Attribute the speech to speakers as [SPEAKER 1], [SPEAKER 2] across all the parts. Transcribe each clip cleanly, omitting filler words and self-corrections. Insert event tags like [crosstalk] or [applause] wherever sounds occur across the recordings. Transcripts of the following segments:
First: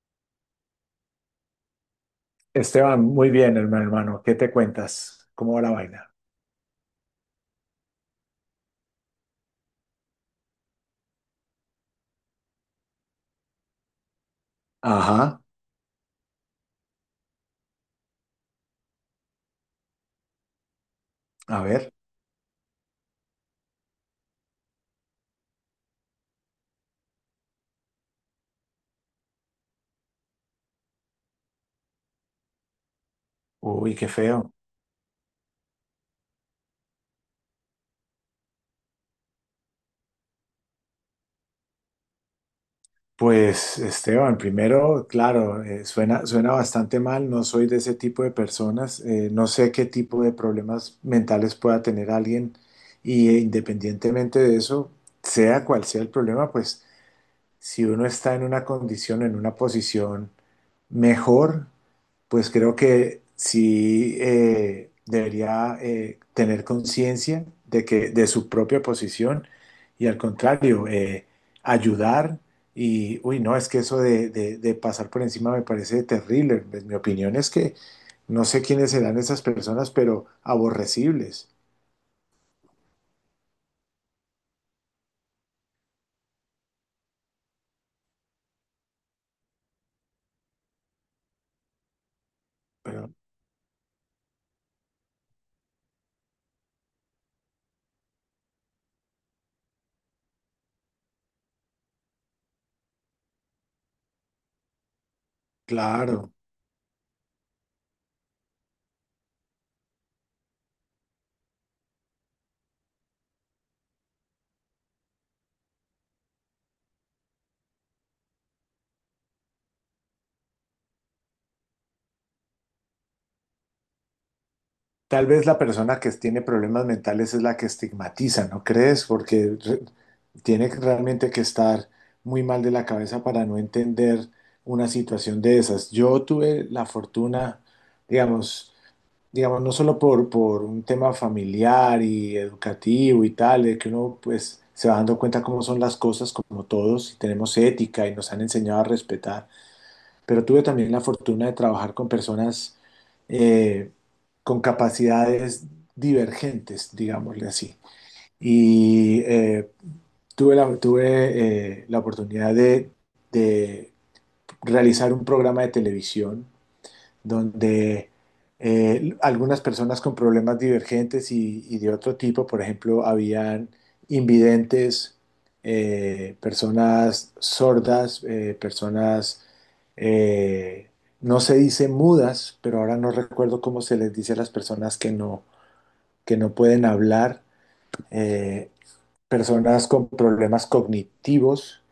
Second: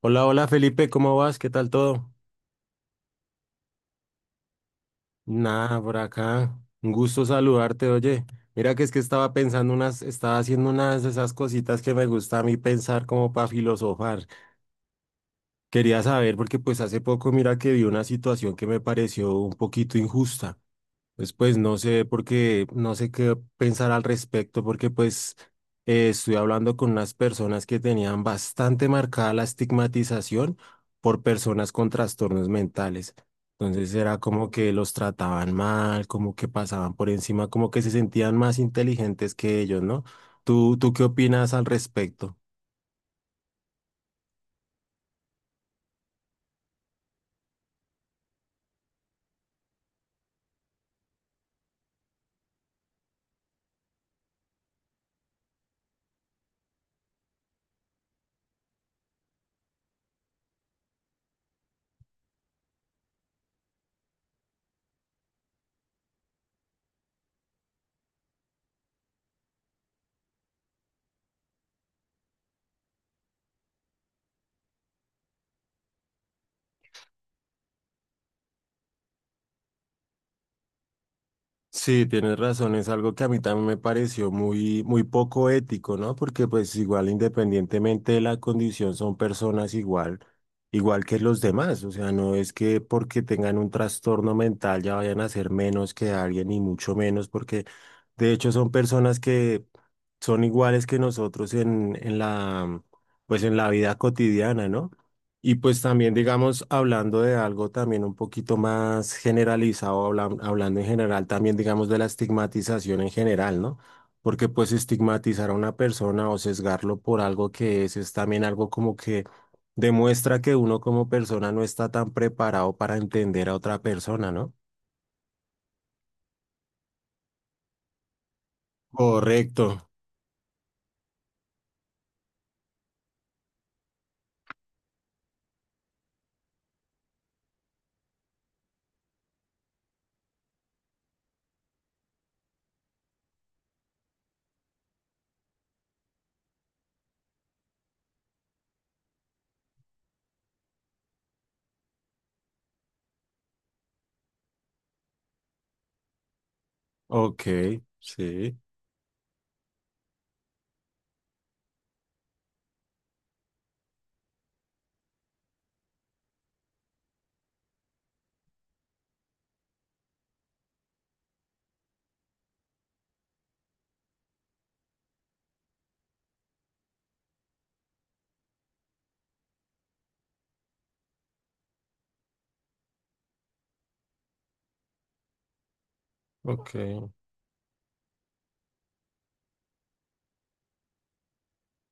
[SPEAKER 1] Hola, hola Felipe, ¿cómo vas? ¿Qué tal todo?
[SPEAKER 2] Esteban, muy bien, hermano. ¿Qué te cuentas? ¿Cómo va la
[SPEAKER 1] Nada, por
[SPEAKER 2] vaina?
[SPEAKER 1] acá. Un gusto saludarte, oye. Mira que es que estaba pensando unas, estaba haciendo unas de esas cositas que me gusta a mí pensar como para filosofar.
[SPEAKER 2] Ajá,
[SPEAKER 1] Quería saber porque pues hace poco mira que vi una situación que me pareció un poquito injusta. Pues,
[SPEAKER 2] a
[SPEAKER 1] no
[SPEAKER 2] ver.
[SPEAKER 1] sé porque no sé qué pensar al respecto, porque pues estuve hablando con unas personas que tenían bastante marcada la estigmatización por personas con trastornos mentales. Entonces
[SPEAKER 2] Uy, qué
[SPEAKER 1] era como
[SPEAKER 2] feo.
[SPEAKER 1] que los trataban mal, como que pasaban por encima, como que se sentían más inteligentes que ellos, ¿no? ¿Tú ¿qué opinas al respecto?
[SPEAKER 2] Pues, Esteban, primero, claro, suena bastante mal. No soy de ese tipo de personas. Eh, no sé qué tipo de problemas mentales pueda tener alguien. Y independientemente de eso, sea cual sea el problema, pues si uno está en una condición, en una posición mejor, pues creo que sí debería tener conciencia de que de su propia posición y, al contrario, ayudar. Y uy, no, es que eso de, de pasar por encima me parece terrible. Pues mi opinión es que no sé quiénes serán esas personas, pero aborrecibles.
[SPEAKER 1] Sí, tienes razón, es algo que a mí también me pareció muy, muy poco ético, ¿no? Porque pues igual independientemente de la condición son personas igual, igual que los demás, o sea, no es que
[SPEAKER 2] Pero
[SPEAKER 1] porque tengan un trastorno mental ya vayan a ser menos que alguien y mucho menos porque de hecho son personas que son iguales que nosotros en la, pues en la vida cotidiana, ¿no? Y pues también,
[SPEAKER 2] claro.
[SPEAKER 1] digamos, hablando de algo también un poquito más generalizado, hablando en general también, digamos, de la estigmatización en general, ¿no? Porque pues estigmatizar a una persona o sesgarlo por algo que es también algo como que demuestra que uno como persona no está tan preparado para entender a otra persona, ¿no?
[SPEAKER 2] Tal vez la persona que tiene problemas mentales es la que estigmatiza, ¿no crees? Porque
[SPEAKER 1] Correcto.
[SPEAKER 2] realmente que estar muy mal de la cabeza para no entender una situación de esas. Yo tuve la fortuna, digamos, digamos, no solo por un tema familiar y educativo y tal, de que uno pues se va dando cuenta cómo son las cosas, como todos, y tenemos ética y nos han enseñado a respetar, pero tuve también la fortuna de trabajar con personas eh, con capacidades divergentes,
[SPEAKER 1] Ok,
[SPEAKER 2] digámosle así.
[SPEAKER 1] sí,
[SPEAKER 2] Y tuve la oportunidad de realizar un programa de televisión donde algunas personas con problemas divergentes y de otro tipo, por ejemplo, habían invidentes, personas sordas, eh, personas, eh, no se dice mudas, pero ahora no recuerdo cómo se les dice a las personas que que no
[SPEAKER 1] ok,
[SPEAKER 2] pueden hablar, eh, personas con problemas cognitivos,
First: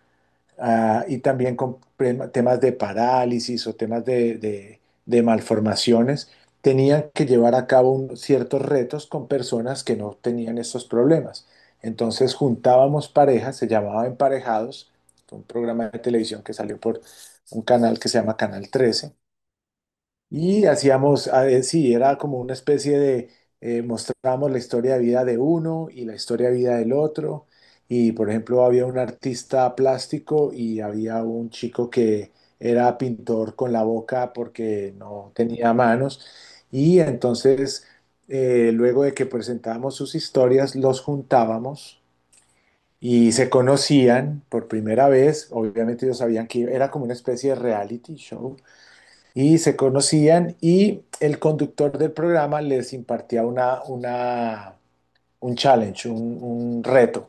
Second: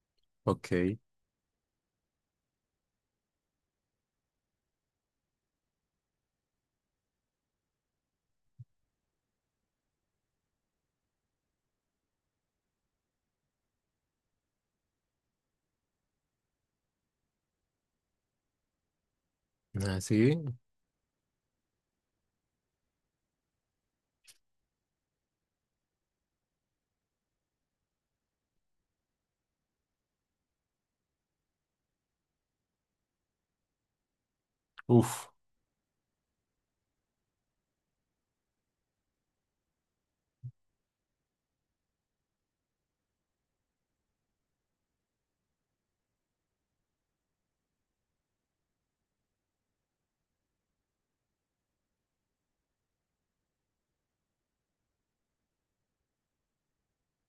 [SPEAKER 1] ok.
[SPEAKER 2] ah, y también con temas de parálisis o temas de malformaciones, tenían que llevar a cabo ciertos retos con personas que no tenían estos problemas. Entonces juntábamos parejas, se llamaba Emparejados, un programa de televisión que salió por un canal que se llama Canal 13.
[SPEAKER 1] Así,
[SPEAKER 2] Y hacíamos, a ver, sí, era como una especie de, mostrábamos la historia de vida de uno y la historia de vida del otro. Y por ejemplo, había un artista plástico y había un chico que era pintor con la boca porque
[SPEAKER 1] uf,
[SPEAKER 2] no tenía manos. Y entonces, luego de que presentábamos sus historias, los juntábamos y se conocían por primera vez. Obviamente ellos sabían que era como una especie de reality show, y se conocían y el conductor del programa les impartía un challenge, un reto.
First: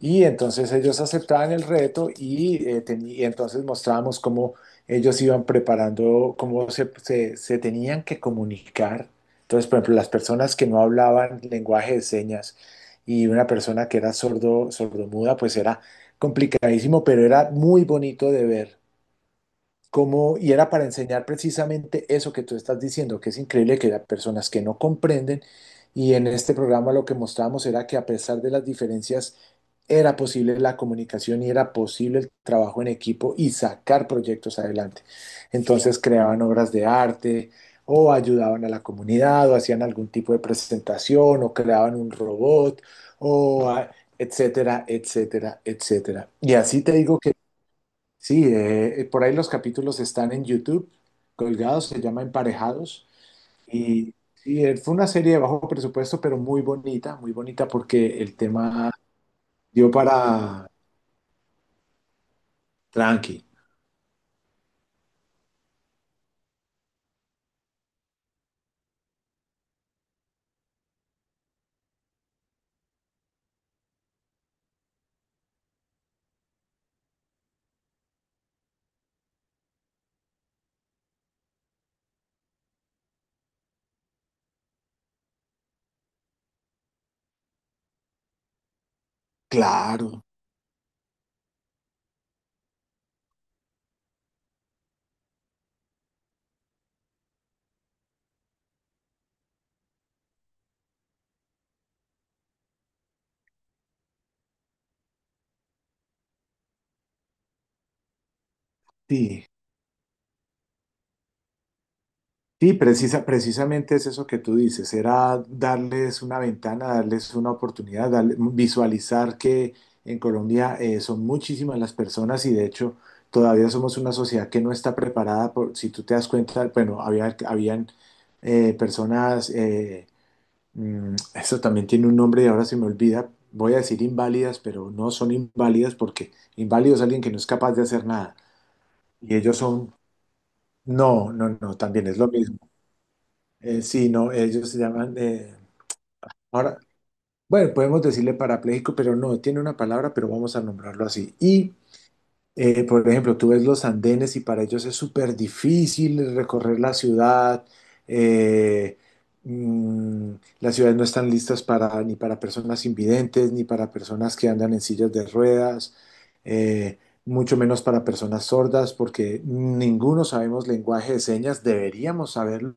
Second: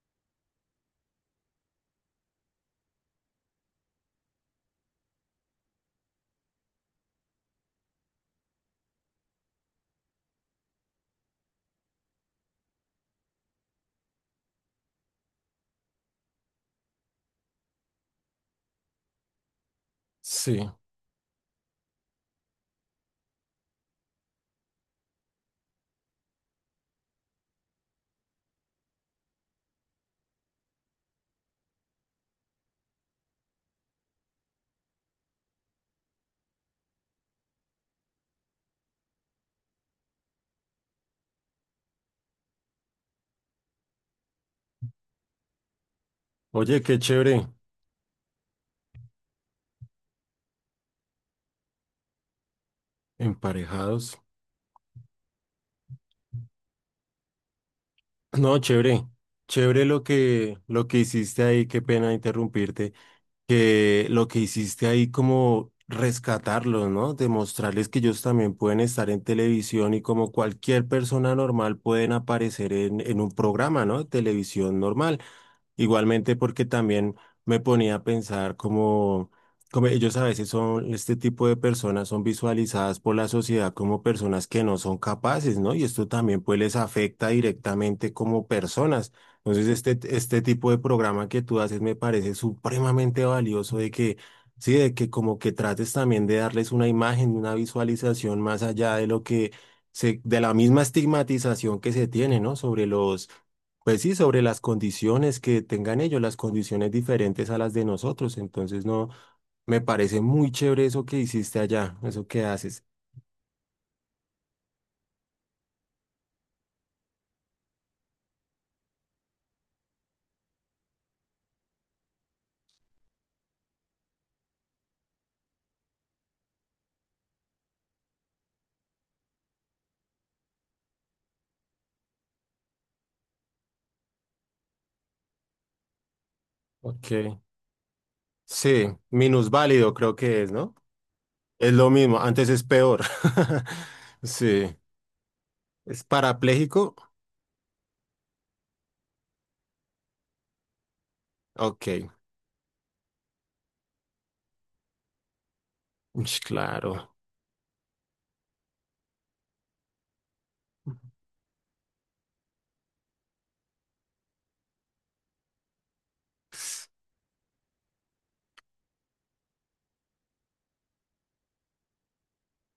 [SPEAKER 2] Y entonces ellos aceptaban el reto y, y entonces mostrábamos cómo ellos iban preparando, cómo se tenían que comunicar. Entonces, por ejemplo, las personas que no hablaban lenguaje de señas y una persona que era sordo, sordomuda, pues era complicadísimo, pero era muy bonito de ver, como, y
[SPEAKER 1] sí.
[SPEAKER 2] era para enseñar precisamente eso que tú estás diciendo, que es increíble que hay personas que no comprenden, y en este programa lo que mostrábamos era que, a pesar de las diferencias, era posible la comunicación y era posible el trabajo en equipo y sacar proyectos adelante. Entonces creaban obras de arte o ayudaban a la comunidad o hacían algún tipo de presentación o creaban un robot o etcétera, etcétera, etcétera. Y
[SPEAKER 1] Oye,
[SPEAKER 2] así te
[SPEAKER 1] qué
[SPEAKER 2] digo que
[SPEAKER 1] chévere,
[SPEAKER 2] sí. Eh, por ahí los capítulos están en YouTube, colgados, se llama Emparejados. Y,
[SPEAKER 1] emparejados.
[SPEAKER 2] y, fue una serie de bajo presupuesto, pero muy bonita porque el
[SPEAKER 1] No,
[SPEAKER 2] tema
[SPEAKER 1] chévere, chévere
[SPEAKER 2] dio para
[SPEAKER 1] lo que hiciste ahí, qué pena interrumpirte,
[SPEAKER 2] tranqui.
[SPEAKER 1] que lo que hiciste ahí como rescatarlos, ¿no? Demostrarles que ellos también pueden estar en televisión y como cualquier persona normal pueden aparecer en un programa, ¿no? De televisión normal. Igualmente porque también me ponía a pensar como, como ellos a veces son, este tipo de personas son visualizadas por la sociedad como personas que no son capaces, ¿no? Y esto también pues les afecta directamente como personas. Entonces este,
[SPEAKER 2] Claro,
[SPEAKER 1] este tipo de programa que tú haces me parece supremamente valioso de que, sí, de que como que trates también de darles una imagen, una visualización más allá de lo que se, de la misma estigmatización que se tiene, ¿no? Sobre los pues sí, sobre las condiciones que tengan ellos, las condiciones diferentes a las de nosotros. Entonces, no,
[SPEAKER 2] sí.
[SPEAKER 1] me parece muy chévere eso que hiciste allá, eso que
[SPEAKER 2] Sí,
[SPEAKER 1] haces.
[SPEAKER 2] precisamente es eso que tú dices, era darles una ventana, darles una oportunidad, visualizar que en Colombia son muchísimas las personas y de hecho todavía somos una sociedad que no está preparada por, si tú te das cuenta, bueno, habían eh, personas, eso también tiene un nombre y ahora se me olvida, voy a decir inválidas, pero no son inválidas porque inválido es alguien que no
[SPEAKER 1] Ok.
[SPEAKER 2] es capaz de hacer nada,
[SPEAKER 1] Sí,
[SPEAKER 2] y ellos
[SPEAKER 1] minusválido
[SPEAKER 2] son,
[SPEAKER 1] creo que es, ¿no?
[SPEAKER 2] no, no,
[SPEAKER 1] Es
[SPEAKER 2] no,
[SPEAKER 1] lo
[SPEAKER 2] también es
[SPEAKER 1] mismo,
[SPEAKER 2] lo
[SPEAKER 1] antes
[SPEAKER 2] mismo.
[SPEAKER 1] es peor. [laughs]
[SPEAKER 2] Sí, no, ellos
[SPEAKER 1] Sí.
[SPEAKER 2] se llaman. Eh,
[SPEAKER 1] ¿Es
[SPEAKER 2] ahora,
[SPEAKER 1] parapléjico?
[SPEAKER 2] bueno, podemos decirle parapléjico, pero no, tiene una palabra, pero vamos a nombrarlo así. Y,
[SPEAKER 1] Ok.
[SPEAKER 2] por ejemplo, tú ves los andenes y para ellos es súper difícil
[SPEAKER 1] Ush,
[SPEAKER 2] recorrer la
[SPEAKER 1] claro.
[SPEAKER 2] ciudad. eh, mm, las ciudades no están listas para, ni para personas invidentes, ni para personas que andan en sillas de ruedas, eh, mucho menos para personas sordas, porque ninguno sabemos lenguaje de señas, deberíamos saberlo,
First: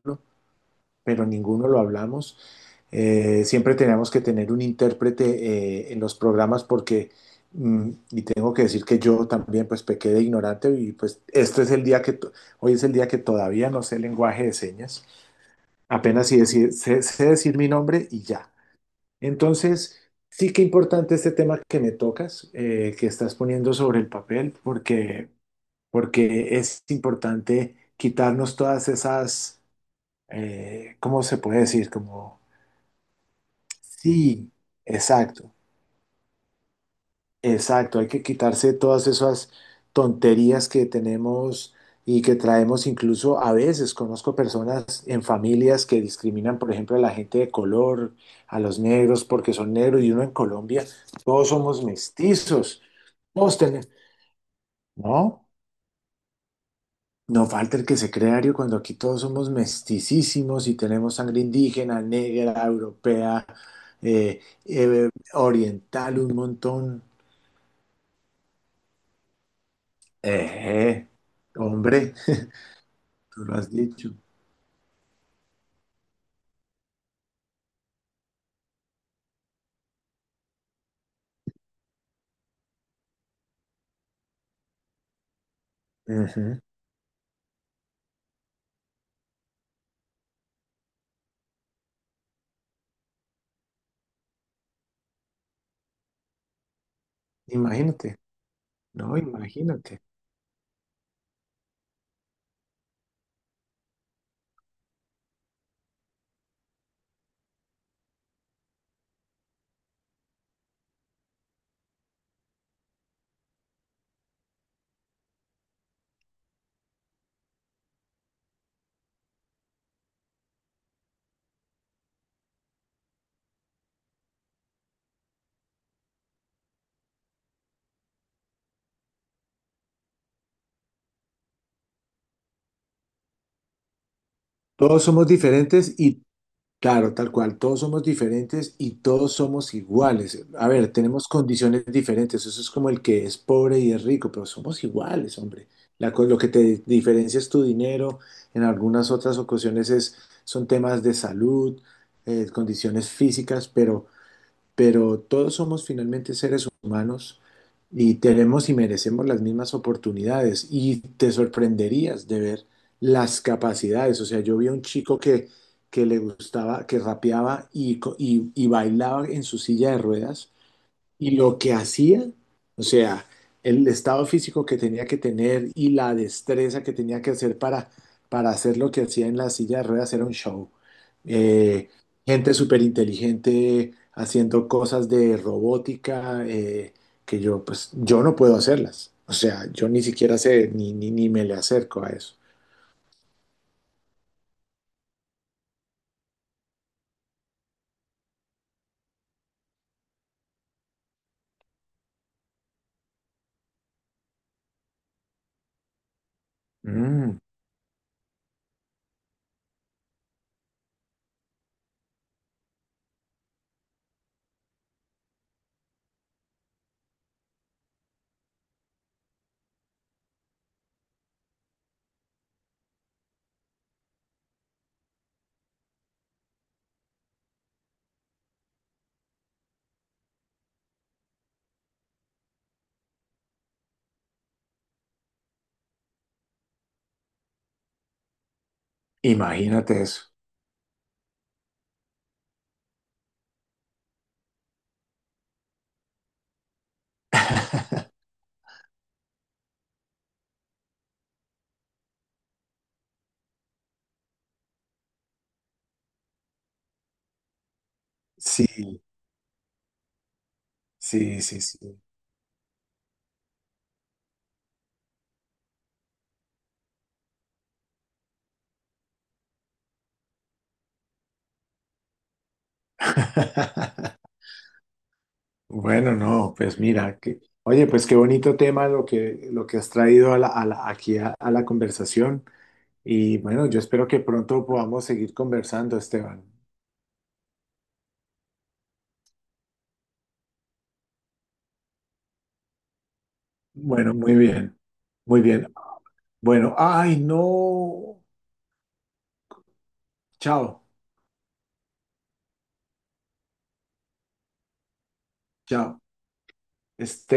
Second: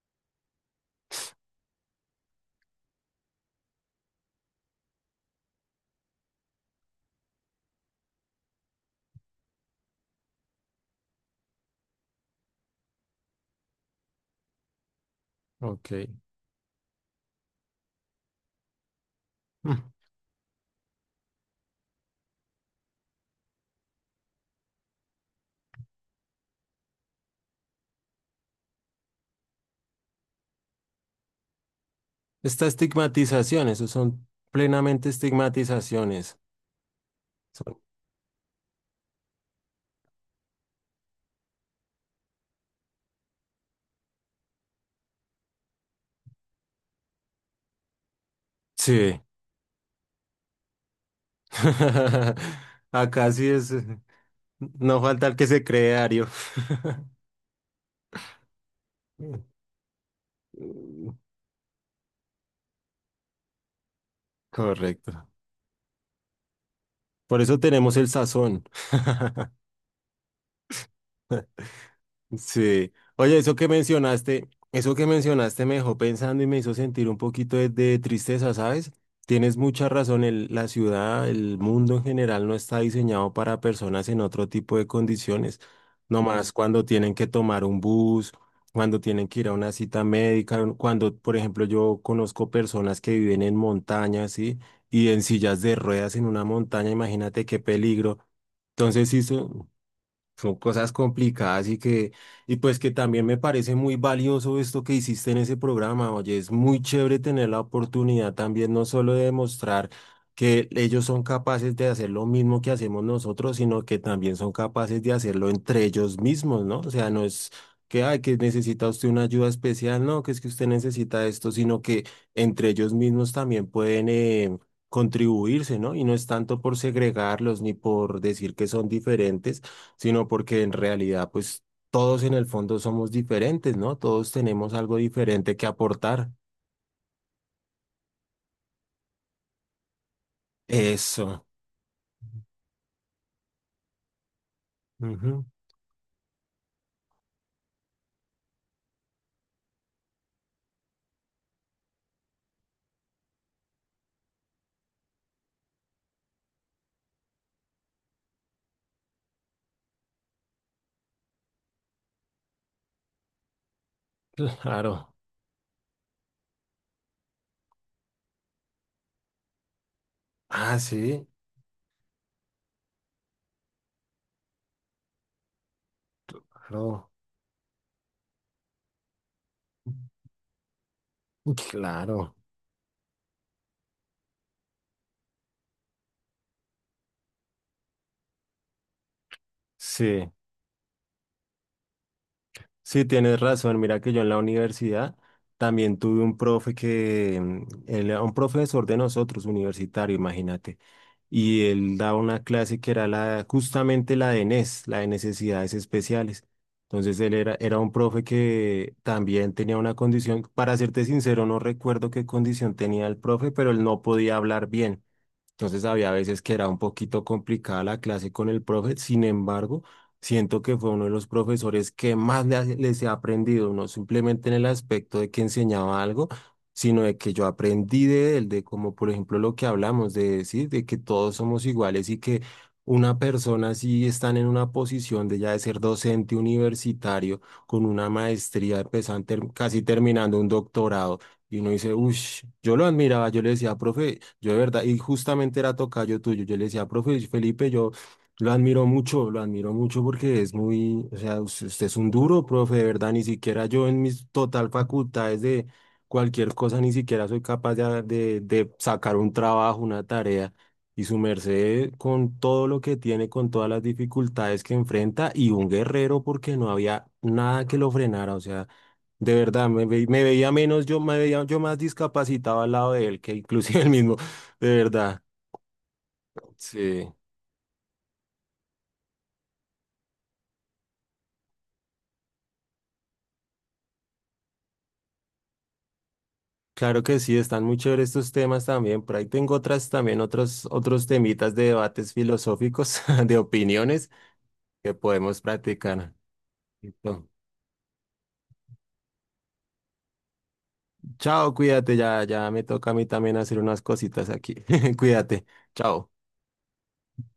[SPEAKER 2] pero ninguno lo hablamos. Siempre teníamos que tener un intérprete en los programas porque, y tengo que decir que yo también pues pequé de ignorante y pues este es el día que, hoy es el día que todavía no sé lenguaje de señas,
[SPEAKER 1] Ok.
[SPEAKER 2] apenas sí sé, sé decir mi nombre y ya.
[SPEAKER 1] Mm.
[SPEAKER 2] Entonces, sí que importante este tema que me tocas, que estás poniendo sobre el papel, porque, porque es importante quitarnos todas esas, ¿cómo se puede decir? Como
[SPEAKER 1] Esta estigmatización, eso son
[SPEAKER 2] sí,
[SPEAKER 1] plenamente
[SPEAKER 2] exacto,
[SPEAKER 1] estigmatizaciones. Son-
[SPEAKER 2] exacto. Hay que quitarse todas esas tonterías que tenemos y que traemos incluso a veces. Conozco personas en familias que discriminan, por ejemplo, a la gente de color, a los
[SPEAKER 1] Sí.
[SPEAKER 2] negros porque son negros, y uno en Colombia, todos somos
[SPEAKER 1] [laughs]
[SPEAKER 2] mestizos.
[SPEAKER 1] Acá sí
[SPEAKER 2] Todos
[SPEAKER 1] es.
[SPEAKER 2] tenemos,
[SPEAKER 1] No falta el que
[SPEAKER 2] ¿no?
[SPEAKER 1] se cree Ario.
[SPEAKER 2] No falta el que se crea Ario, cuando aquí todos somos mesticísimos y tenemos
[SPEAKER 1] [laughs]
[SPEAKER 2] sangre indígena, negra, europea, eh,
[SPEAKER 1] Correcto.
[SPEAKER 2] oriental, un montón.
[SPEAKER 1] Por eso tenemos el sazón.
[SPEAKER 2] Eh, hombre, [laughs]
[SPEAKER 1] Sí. Oye,
[SPEAKER 2] tú lo has dicho.
[SPEAKER 1] eso que mencionaste me dejó pensando y me hizo sentir un poquito de tristeza, ¿sabes? Tienes mucha razón, el- la ciudad, el mundo en general no está diseñado para personas en otro tipo de condiciones, no más
[SPEAKER 2] Ujú.
[SPEAKER 1] cuando tienen que tomar un bus, cuando tienen que ir a una cita médica, cuando, por ejemplo, yo conozco personas que viven en montañas, ¿sí? Y en sillas de ruedas en una montaña, imagínate qué
[SPEAKER 2] Imagínate,
[SPEAKER 1] peligro. Entonces,
[SPEAKER 2] no,
[SPEAKER 1] sí,
[SPEAKER 2] imagínate.
[SPEAKER 1] son cosas complicadas y que, y pues que también me parece muy valioso esto que hiciste en ese programa. Oye, es muy chévere tener la oportunidad también no solo de demostrar que ellos son capaces de hacer lo mismo que hacemos nosotros, sino que también son capaces de hacerlo entre ellos mismos, ¿no? O sea, no es que, ay, que necesita usted una ayuda especial, no, que es que usted necesita esto, sino que entre ellos mismos también pueden contribuirse, ¿no? Y no es tanto por segregarlos ni por decir que son diferentes sino porque en realidad, pues todos en el fondo somos diferentes, ¿no? Todos tenemos algo
[SPEAKER 2] Todos somos
[SPEAKER 1] diferente que
[SPEAKER 2] diferentes y,
[SPEAKER 1] aportar.
[SPEAKER 2] claro, tal cual, todos somos diferentes y todos somos iguales. A ver, tenemos
[SPEAKER 1] Eso.
[SPEAKER 2] condiciones diferentes. Eso es como el que es pobre y es rico, pero somos iguales,
[SPEAKER 1] Ujú,
[SPEAKER 2] hombre. Lo que te diferencia es tu dinero. En algunas otras ocasiones es, son temas de salud, condiciones físicas, pero todos somos finalmente seres humanos y tenemos y merecemos las mismas oportunidades, y te sorprenderías de ver las capacidades. O sea, yo
[SPEAKER 1] [laughs]
[SPEAKER 2] vi a un
[SPEAKER 1] claro.
[SPEAKER 2] chico que le gustaba, que rapeaba y, y bailaba en su silla de ruedas
[SPEAKER 1] Ah, sí,
[SPEAKER 2] y lo que hacía, o sea, el estado físico que tenía que tener y la destreza que
[SPEAKER 1] claro.
[SPEAKER 2] tenía que hacer para hacer lo que hacía en la silla de ruedas
[SPEAKER 1] [laughs]
[SPEAKER 2] era un show. Eh,
[SPEAKER 1] Claro.
[SPEAKER 2] gente súper inteligente haciendo cosas de robótica, que yo, pues, yo no puedo hacerlas. O sea, yo ni
[SPEAKER 1] Sí,
[SPEAKER 2] siquiera sé, ni, ni, ni me le acerco a eso.
[SPEAKER 1] sí, tienes razón. Mira que yo en la universidad también tuve un profe que, mm, él era un profesor de nosotros, universitario, imagínate. Y él daba una clase que era la, justamente la de NES, la de necesidades especiales. Entonces él
[SPEAKER 2] Mm,
[SPEAKER 1] era, era un profe que también tenía una condición, para serte sincero, no recuerdo qué condición tenía el profe, pero él no podía hablar bien. Entonces había veces que era un poquito complicada la clase con el profe, sin embargo, siento que fue uno de los profesores que más les he aprendido, no simplemente en el aspecto de que enseñaba algo, sino de que yo aprendí de él, de como por ejemplo lo que hablamos, de decir, de que todos somos iguales y que una persona si están en una posición de ya de ser docente universitario, con una maestría, empezando, casi
[SPEAKER 2] Imagínate eso.
[SPEAKER 1] terminando un doctorado. Y uno dice, uff, yo lo admiraba, yo le decía, profe, yo de verdad, y justamente era tocayo tuyo, yo le decía, profe, Felipe, yo
[SPEAKER 2] [laughs]
[SPEAKER 1] lo admiro mucho porque es muy, o sea, usted es un duro, profe, de verdad, ni siquiera yo en mis total facultades de cualquier cosa, ni siquiera soy capaz de
[SPEAKER 2] Sí,
[SPEAKER 1] sacar un trabajo, una tarea. Y su
[SPEAKER 2] sí, sí, sí.
[SPEAKER 1] merced con todo lo que tiene, con todas las dificultades que enfrenta, y un guerrero porque no había nada que lo frenara, o sea. De verdad, me veía menos, yo me veía yo más discapacitado al lado de él que inclusive [laughs] el mismo.
[SPEAKER 2] [laughs]
[SPEAKER 1] De verdad.
[SPEAKER 2] Bueno, no, pues
[SPEAKER 1] Sí.
[SPEAKER 2] mira, que, oye, pues qué bonito tema lo que has traído a la, aquí a la conversación. Y bueno, yo espero que pronto podamos seguir conversando, Esteban.
[SPEAKER 1] Claro que sí, están muy chéveres estos temas también. Por ahí tengo otras también, otros, otros temitas de debates filosóficos, [laughs] de opiniones
[SPEAKER 2] Bueno, muy bien,
[SPEAKER 1] que
[SPEAKER 2] muy
[SPEAKER 1] podemos
[SPEAKER 2] bien.
[SPEAKER 1] practicar.
[SPEAKER 2] Bueno, ay,
[SPEAKER 1] Listo.
[SPEAKER 2] no, chao,
[SPEAKER 1] Chao, cuídate, ya, ya me toca a mí también hacer unas cositas aquí. [laughs] Cuídate.
[SPEAKER 2] chao.
[SPEAKER 1] Chao.
[SPEAKER 2] Esteban.